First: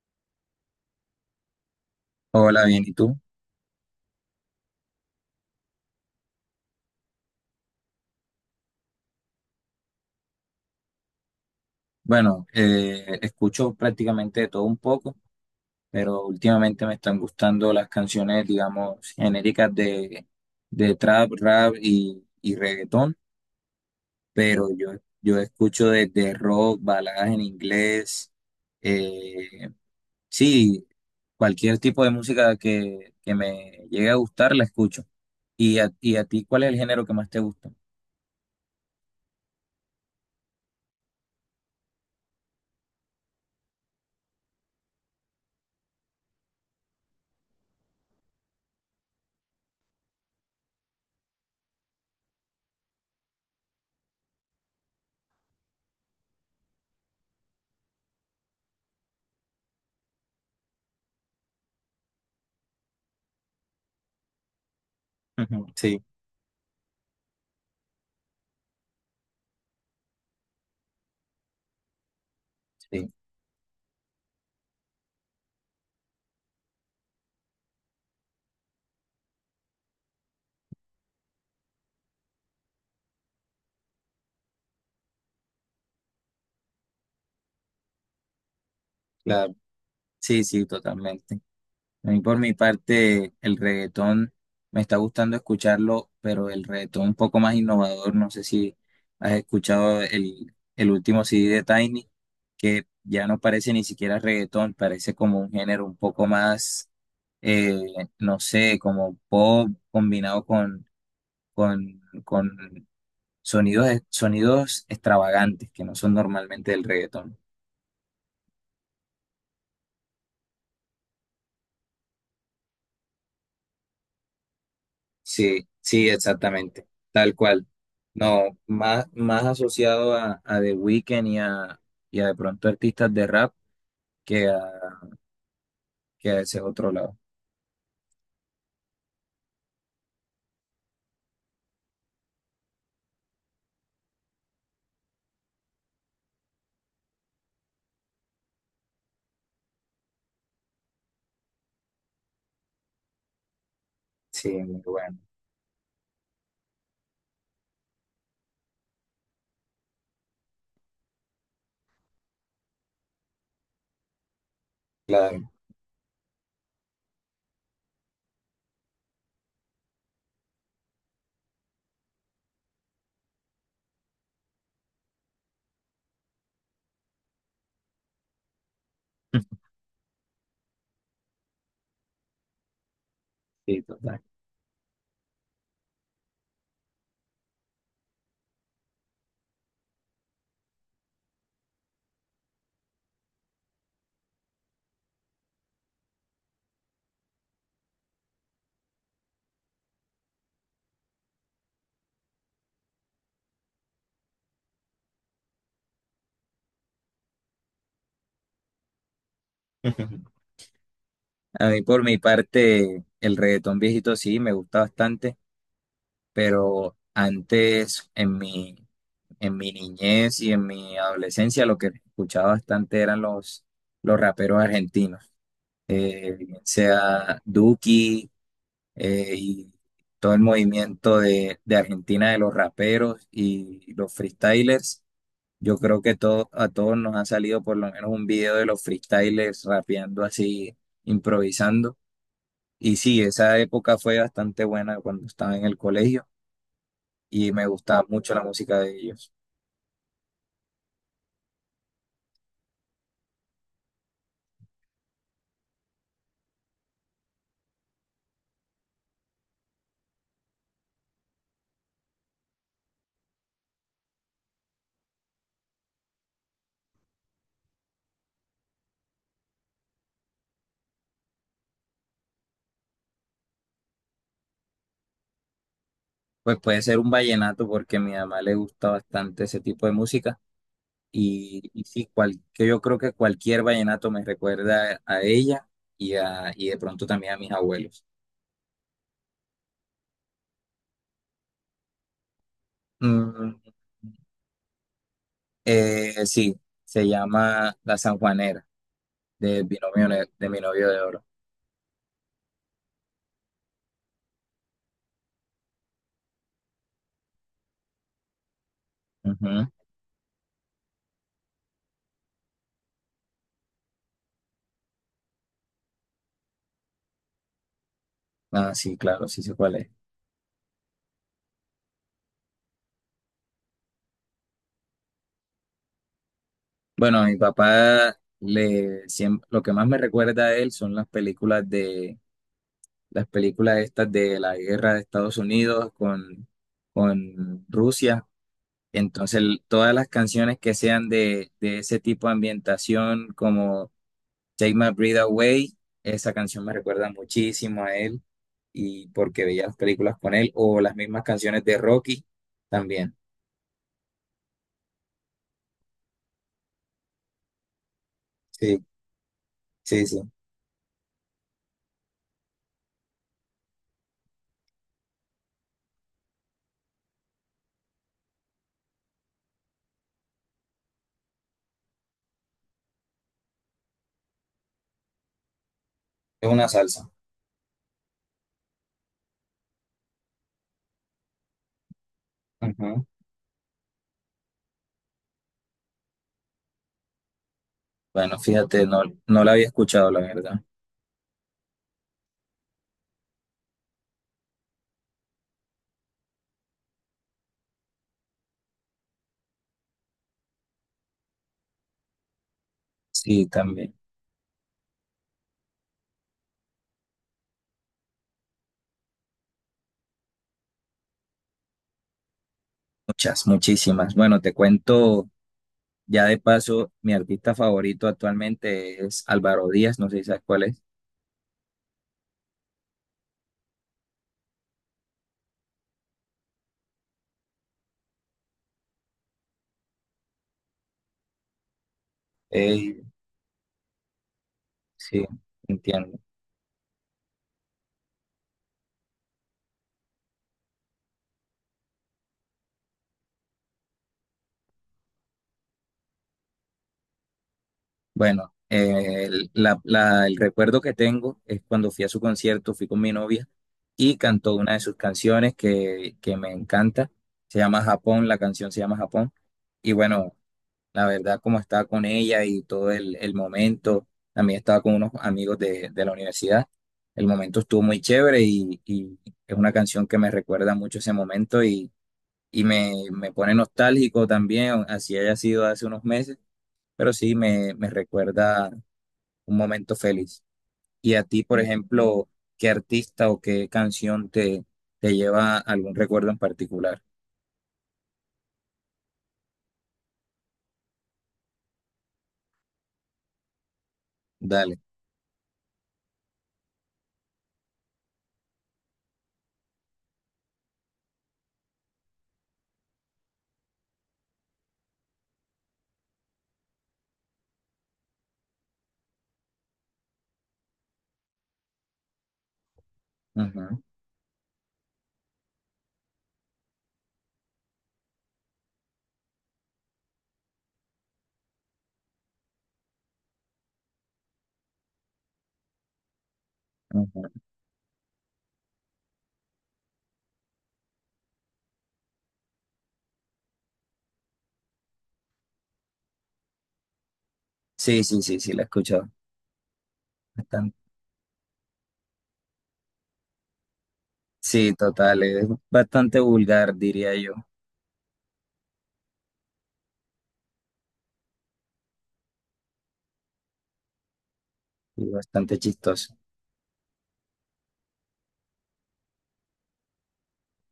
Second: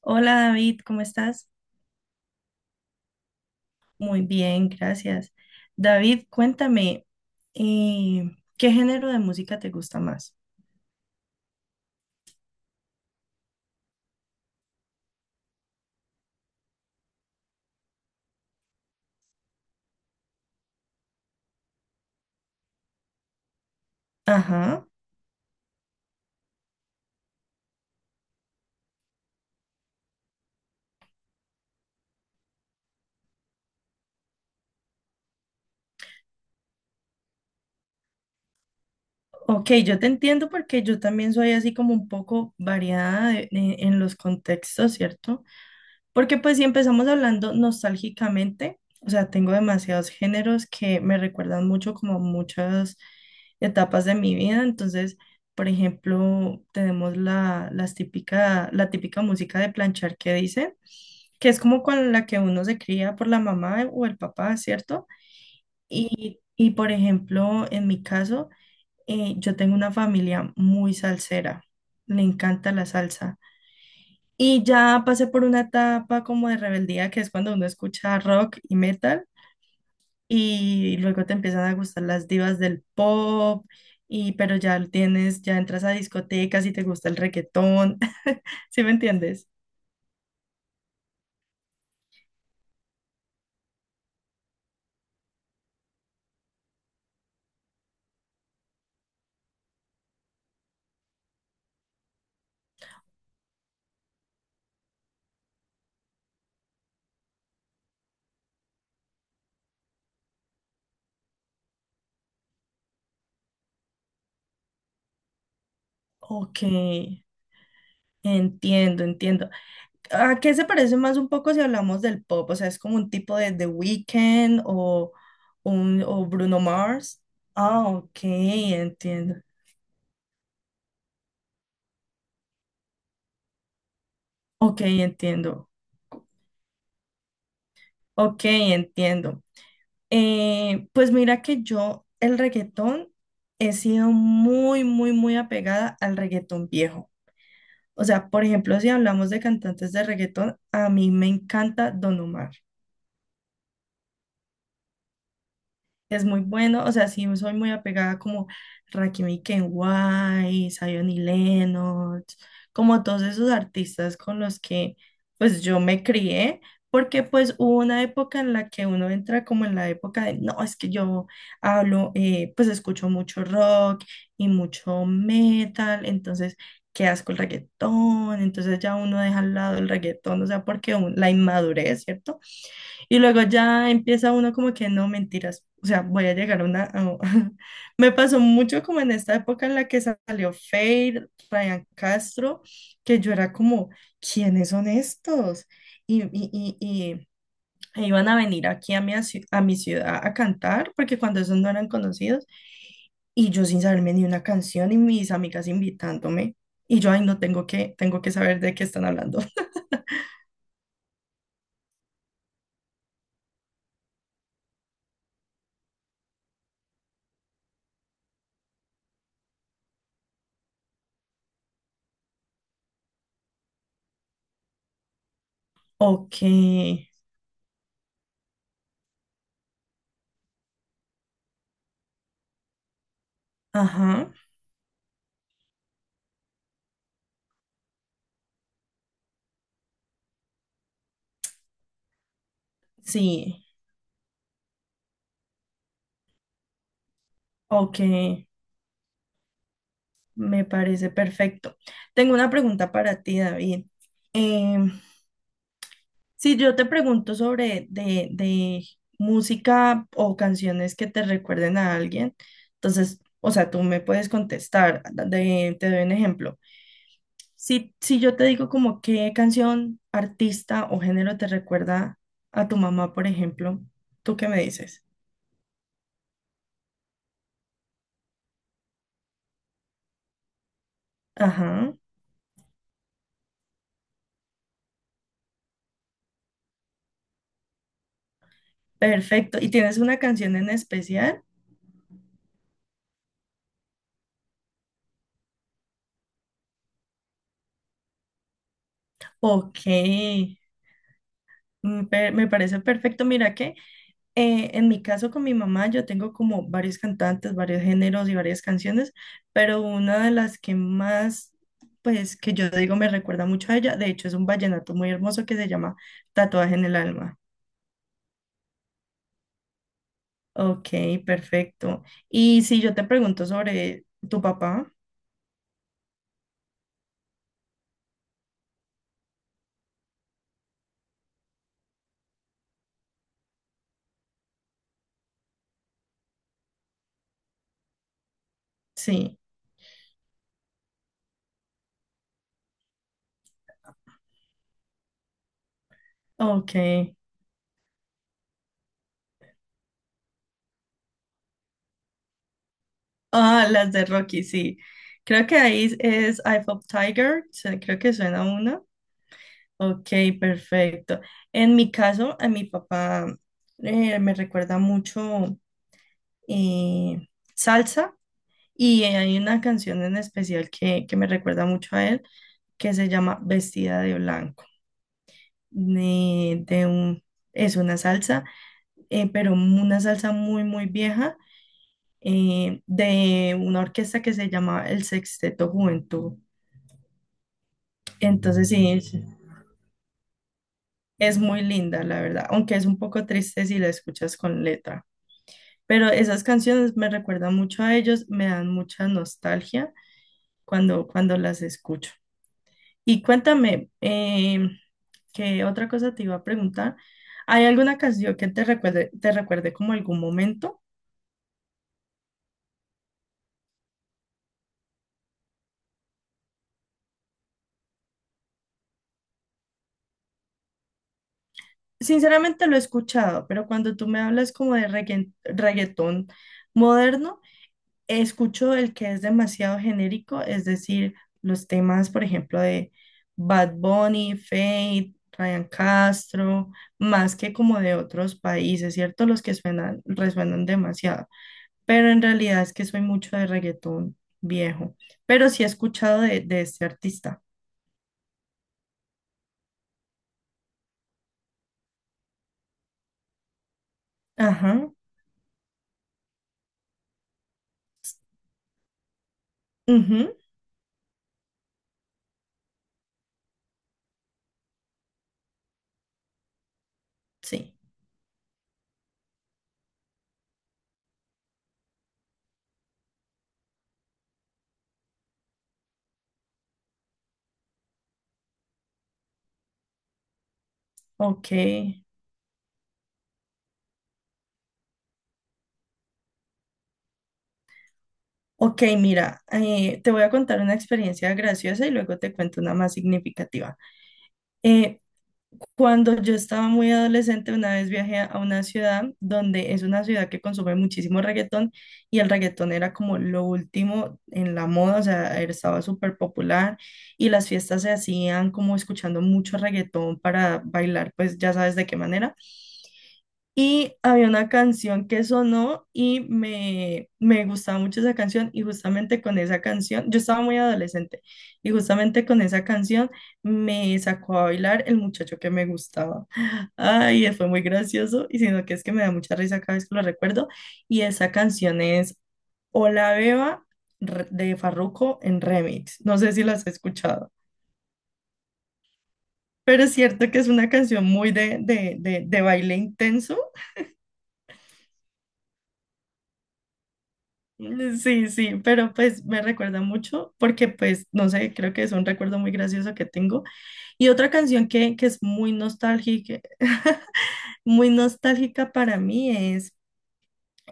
Hola David, ¿cómo estás? Hola, bien, ¿y tú? Muy bien, gracias. David, cuéntame, eh, ¿qué género de música te gusta más? Bueno, escucho prácticamente de todo un poco, pero últimamente me están gustando las canciones, digamos, genéricas de trap, rap y reggaetón, pero Ajá, yo escucho desde rock, baladas en inglés, eh, sí, cualquier tipo de música que me llegue a gustar, la escucho. ¿Y a ti cuál es el género que más te gusta? ok, yo te entiendo porque yo también soy así como un poco variada en los contextos, ¿cierto? Porque pues si empezamos hablando nostálgicamente, o sea, tengo demasiados géneros que me recuerdan mucho como muchas etapas de mi vida. Entonces, por ejemplo, tenemos la típica música de planchar que dice, que es como con la que uno se cría por la mamá o el papá, ¿cierto? Ujú. Sí, Y por ejemplo, en mi caso, yo tengo una familia muy salsera, le encanta la sí, salsa. Y ya pasé por una etapa como de rebeldía, que es cuando uno escucha rock y metal, y luego te empiezan a gustar las divas del pop, y pero ya lo tienes, ya entras a discotecas y te gusta el reggaetón. ¿Sí me entiendes? claro, sí, sí, totalmente. A mí por mi parte, el reggaetón me está gustando escucharlo, pero el reggaetón un poco más innovador. No sé si has escuchado el último CD de Tiny, que ya no parece ni siquiera reggaetón, parece como un género un poco más, eh, no sé, como pop combinado con, con sonidos, sonidos extravagantes que no son Ok, normalmente del reggaetón. entiendo, entiendo. ¿A qué se parece más un poco si hablamos del pop? O sea, es como un tipo de The Weeknd o, Sí, un, sí, o Bruno exactamente, Mars. tal cual. Ah, ok, No, más, entiendo. más asociado a The Weeknd y a de pronto artistas de rap que a, Ok, entiendo. que a ese otro lado. Ok, entiendo. Pues mira que yo el reggaetón he sido muy, muy, muy apegada al reggaetón viejo. O sea, por ejemplo, si hablamos de cantantes de reggaetón, a mí me encanta Don Omar. Sí, muy bueno, Es muy bueno, o sea, sí soy muy apegada como Rakim y Ken Wise, Zion y Lennox, como todos esos artistas con los que claro, pues yo me crié, porque pues hubo una época en la que uno entra como en la época de, no, es que yo hablo, pues escucho mucho rock y mucho metal, entonces qué asco el reggaetón, entonces ya uno deja al lado el reggaetón, o sea, porque la inmadurez, ¿cierto? Y luego sí, ya total. empieza uno como que no, mentiras. O sea, voy a llegar a una... a- Me pasó mucho como en esta época en la que salió Feid, Ryan Castro, que yo era como, ¿quiénes son estos? Y e iban a venir aquí a a mi ciudad a cantar, porque cuando esos no eran conocidos, y yo sin saberme ni una canción y mis amigas invitándome, y yo, ay, no tengo que, tengo que saber de qué están hablando. A mí por mi parte, el reggaetón viejito sí, me gusta bastante, pero antes en mi niñez y en mi adolescencia lo que escuchaba bastante eran los raperos argentinos, Ok, bien sea Duki, y todo el movimiento de Argentina de los raperos y los ajá, freestylers. Yo creo que todo, a todos nos ha salido por lo menos un video de los freestylers rapeando así, improvisando. Y sí, esa sí, época fue bastante buena cuando estaba en el colegio y me ok. gustaba mucho la música de ellos. Me parece perfecto. Tengo una pregunta para ti, David. Em, si yo te pregunto sobre de música o canciones que te recuerden a alguien, entonces, o sea, tú me puedes contestar. Te doy un ejemplo. Si yo te digo como qué canción, artista o género te recuerda a tu mamá, por ejemplo, ¿tú qué me dices? Pues puede ser un vallenato porque a mi mamá le gusta bastante ese tipo de música. Y Ajá. sí, que yo creo que cualquier vallenato me recuerda a ella y, a, y de pronto también a mis abuelos. Perfecto. ¿Y tienes una canción en especial? Mm, sí, se llama La Sanjuanera, de Ok, binomio novio, de mi novio de oro. mm, per- me parece perfecto. Mira que en mi caso con mi mamá yo tengo como varios cantantes, varios géneros y varias canciones, Ujú. pero una de las que más, pues que yo digo me recuerda mucho a ella, de hecho es un vallenato muy hermoso que se llama Tatuaje en el alma. Ah, sí, claro, sí sé cuál es. Ok, perfecto. Y si yo te pregunto sobre tu papá, Bueno, a mi papá le, lo que más me recuerda a él son las películas de, las películas estas de la guerra de Estados Unidos con Rusia. Entonces, sí. Todas las canciones que sean de ese tipo de ambientación, como Take My Breath Away, esa canción me Ok. recuerda muchísimo a él y porque veía las películas con él, o las mismas canciones de Rocky también. Ah, las de Rocky, sí. Creo que ahí es Eye of Tiger, se- creo que suena Sí, una. sí, Ok, sí. perfecto. En mi caso, a mi papá me recuerda mucho eh, salsa y hay una canción en especial que me recuerda mucho a él que se llama Vestida de Blanco. Es una De salsa. un, es una salsa, pero una salsa muy, muy vieja, Ujú. de una orquesta que se llama el Sexteto Juventud. Bueno, Entonces fíjate, sí, no, no la había escuchado, la verdad. es muy linda, la verdad, aunque es un poco triste si la escuchas con letra. Pero esas canciones me recuerdan mucho a ellos, me dan mucha nostalgia cuando, cuando las escucho. Y Sí, cuéntame, también. ¿Qué otra cosa te iba a preguntar? ¿Hay alguna canción que te recuerde como algún momento? Muchas, muchísimas. Bueno, te cuento ya de paso, mi artista favorito actualmente es Álvaro Díaz, no sé si sabes cuál es. Sinceramente lo he escuchado, pero cuando tú me hablas como de regga- reggaetón moderno, escucho el que es demasiado genérico, es decir, los temas, por ejemplo, de Ey, Bad Bunny, Fate, sí, Ryan entiendo. Castro, más que como de otros países, ¿cierto? Los que suenan, resuenan demasiado. Pero en realidad es que soy mucho de reggaetón viejo. Pero sí he escuchado de este artista. Bueno, el recuerdo que tengo es cuando fui a su concierto, fui con mi novia y cantó una de Ajá. sus canciones que me encanta. Se llama Japón, la canción se llama Japón. Y bueno, Ujú, la verdad, como estaba con ella y todo el momento, también estaba con unos amigos de la universidad. El momento sí. estuvo muy chévere y es una canción que me recuerda mucho ese momento y me pone nostálgico también, así haya sido hace unos meses, pero sí me recuerda un momento feliz. Y a ti, Ok. por ejemplo, ¿qué artista o qué canción te lleva a algún recuerdo en particular? Ok, mira, te voy a contar una experiencia graciosa y luego te cuento una más significativa. Dale. Eh, Cuando yo estaba muy adolescente, una vez viajé a una ciudad donde es una ciudad que consume muchísimo reggaetón y el reggaetón era como lo último en la moda, o sea, era- estaba súper popular y las fiestas se hacían como escuchando mucho reggaetón para bailar, pues ya sabes de qué manera. Ujú, Y había una canción que sonó y me gustaba mucho esa canción y justamente con esa canción, yo estaba muy adolescente y justamente con esa canción me sacó a bailar el muchacho que me gustaba. Ay, ujú. fue muy gracioso y sino que es que me da mucha risa cada vez que lo recuerdo y esa canción es Hola Beba, re- de Farruko en remix. No sé si las has escuchado, Sí, sí, sí, sí, la he escuchado. pero es cierto que es una Bastante. canción muy de baile intenso. Sí, total, es bastante vulgar, diría yo, Sí, sí, pero pues me recuerda mucho porque pues no sé, creo que es un recuerdo muy gracioso que tengo. Y otra canción que y es muy bastante chistoso. nostálgica, muy nostálgica para mí es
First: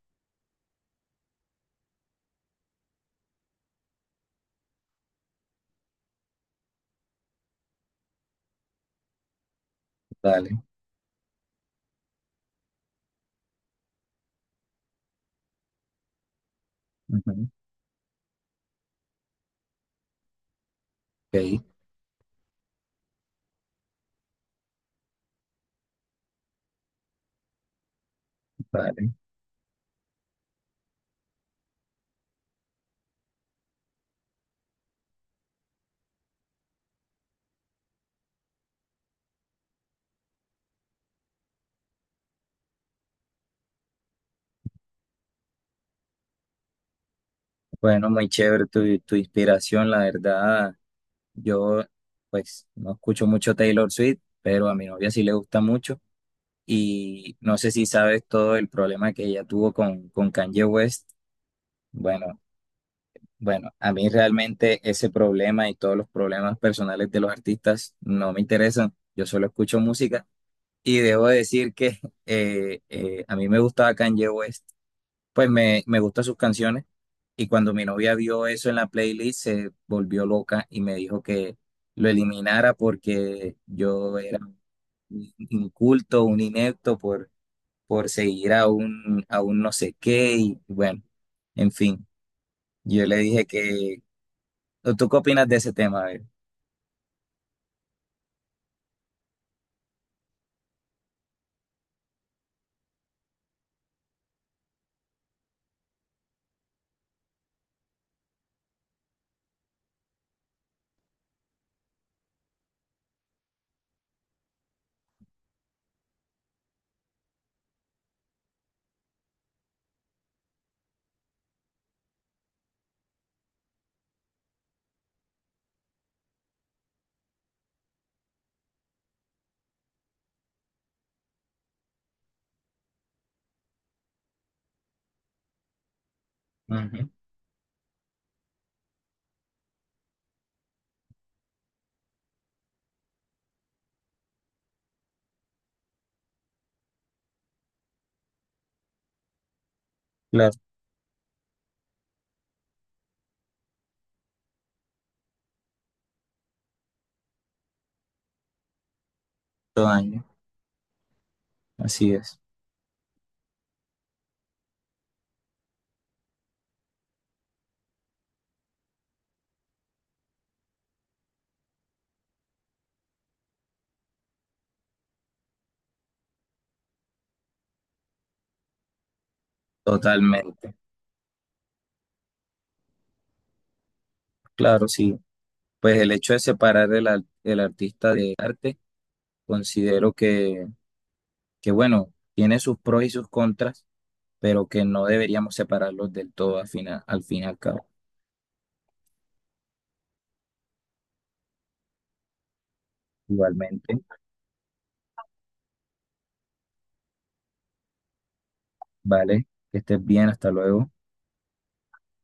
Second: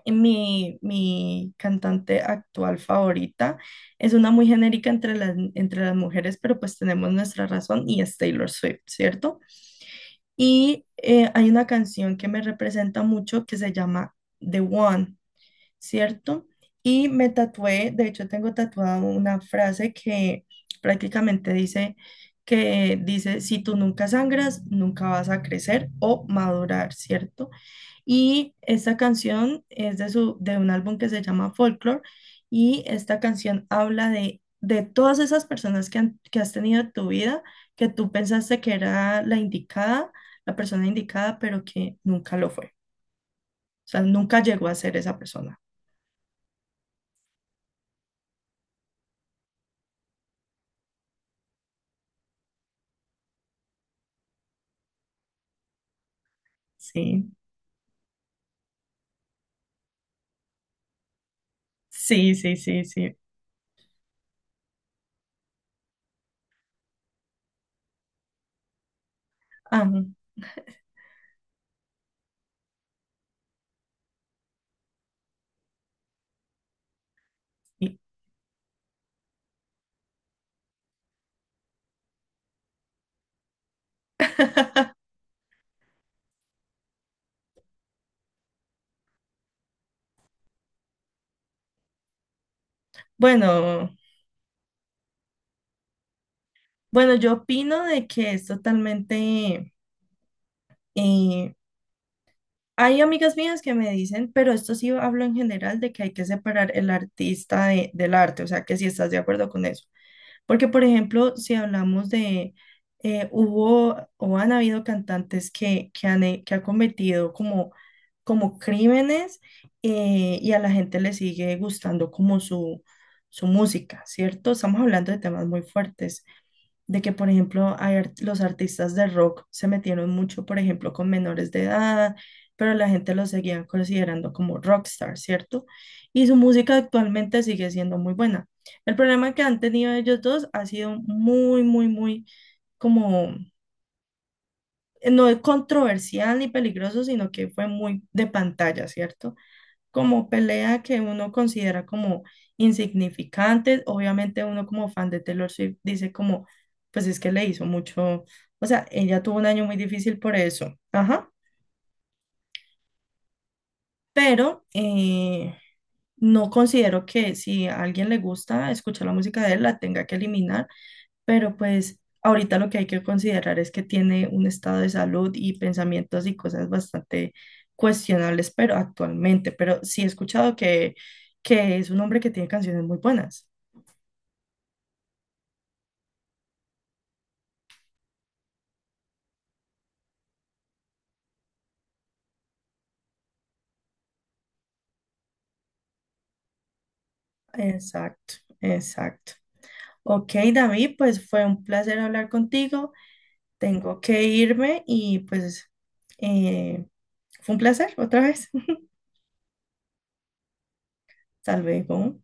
mi cantante actual favorita. Es una muy genérica entre entre las mujeres, pero pues tenemos nuestra razón y es Taylor Swift, ¿cierto? Dale. Y hay una canción que me representa mucho que se llama The One. ¿Cierto? Y me Ujú. tatué, de hecho tengo tatuada una frase que prácticamente Ok, dice que dice, si tú nunca sangras, nunca vas a crecer o madurar, ¿cierto? Y esta vale. canción es de un álbum que se llama Folklore y esta canción habla de todas esas personas que, han- que has tenido en tu vida, que tú pensaste que era la indicada, la persona indicada, pero que nunca lo fue. O sea, nunca llegó a ser esa persona. Bueno, muy chévere tu inspiración, la verdad. Yo, pues, no escucho mucho Taylor Swift, pero a mi novia sí le gusta mucho. Sí. Y no sé si sabes todo el problema que ella tuvo con Kanye West. Sí, Bueno, sí, sí, sí. bueno, a mí realmente ese problema y todos los problemas personales de los artistas no me interesan. Yo solo escucho Am, música y debo decir que a mí me gustaba Kanye West. Pues me gustan sus canciones y cuando mi y- novia vio eso en la playlist se volvió loca y me dijo que lo eliminara porque yo era un inculto, un inepto por seguir a un no sé qué y bueno, en fin, yo le dije Bueno, que, ¿o tú qué opinas de ese tema? A ver. bueno, yo opino de que es totalmente... eh, hay amigas mías que me dicen, pero esto sí hablo en general de que hay que separar el artista del arte, o sea, que si estás de acuerdo con eso. Porque, por ejemplo, si hablamos de, hubo o han habido cantantes que, que han cometido como, como crímenes, y a la gente le sigue gustando como su música, ¿cierto? Estamos hablando de temas muy fuertes de que, por ejemplo, hay los artistas de rock se metieron mucho, por ejemplo, con menores de edad, pero la gente los seguía considerando como rockstar, ¿cierto? Y su música Ujú. actualmente sigue siendo muy buena. El problema que han tenido ellos dos ha sido muy, muy, muy como, no es controversial ni peligroso, sino que fue muy de pantalla, ¿cierto? Como Claro, pelea que uno considera como insignificantes. Obviamente uno como fan de Taylor Swift dice como, pues es que le hizo mucho, o sea, ella tuvo un año muy todo difícil daño, por eso, ajá, así es, pero no considero que si a alguien le gusta escuchar la música de él, la tenga que eliminar, pero pues ahorita lo que hay que considerar es que tiene un estado de salud y pensamientos y cosas bastante cuestionables, pero actualmente, pero sí he escuchado totalmente. Que es un hombre que tiene canciones muy buenas. Claro, sí. Pues el hecho de separar el artista de arte, considero que, bueno, tiene sus pros y sus contras, pero que no deberíamos separarlos del todo al final, al fin y al cabo. Exacto, exacto. Ok, David, pues fue un placer hablar contigo. Igualmente, Tengo que irme y pues eh, fue un placer otra vez. vale, que estés bien, hasta luego. Hasta luego.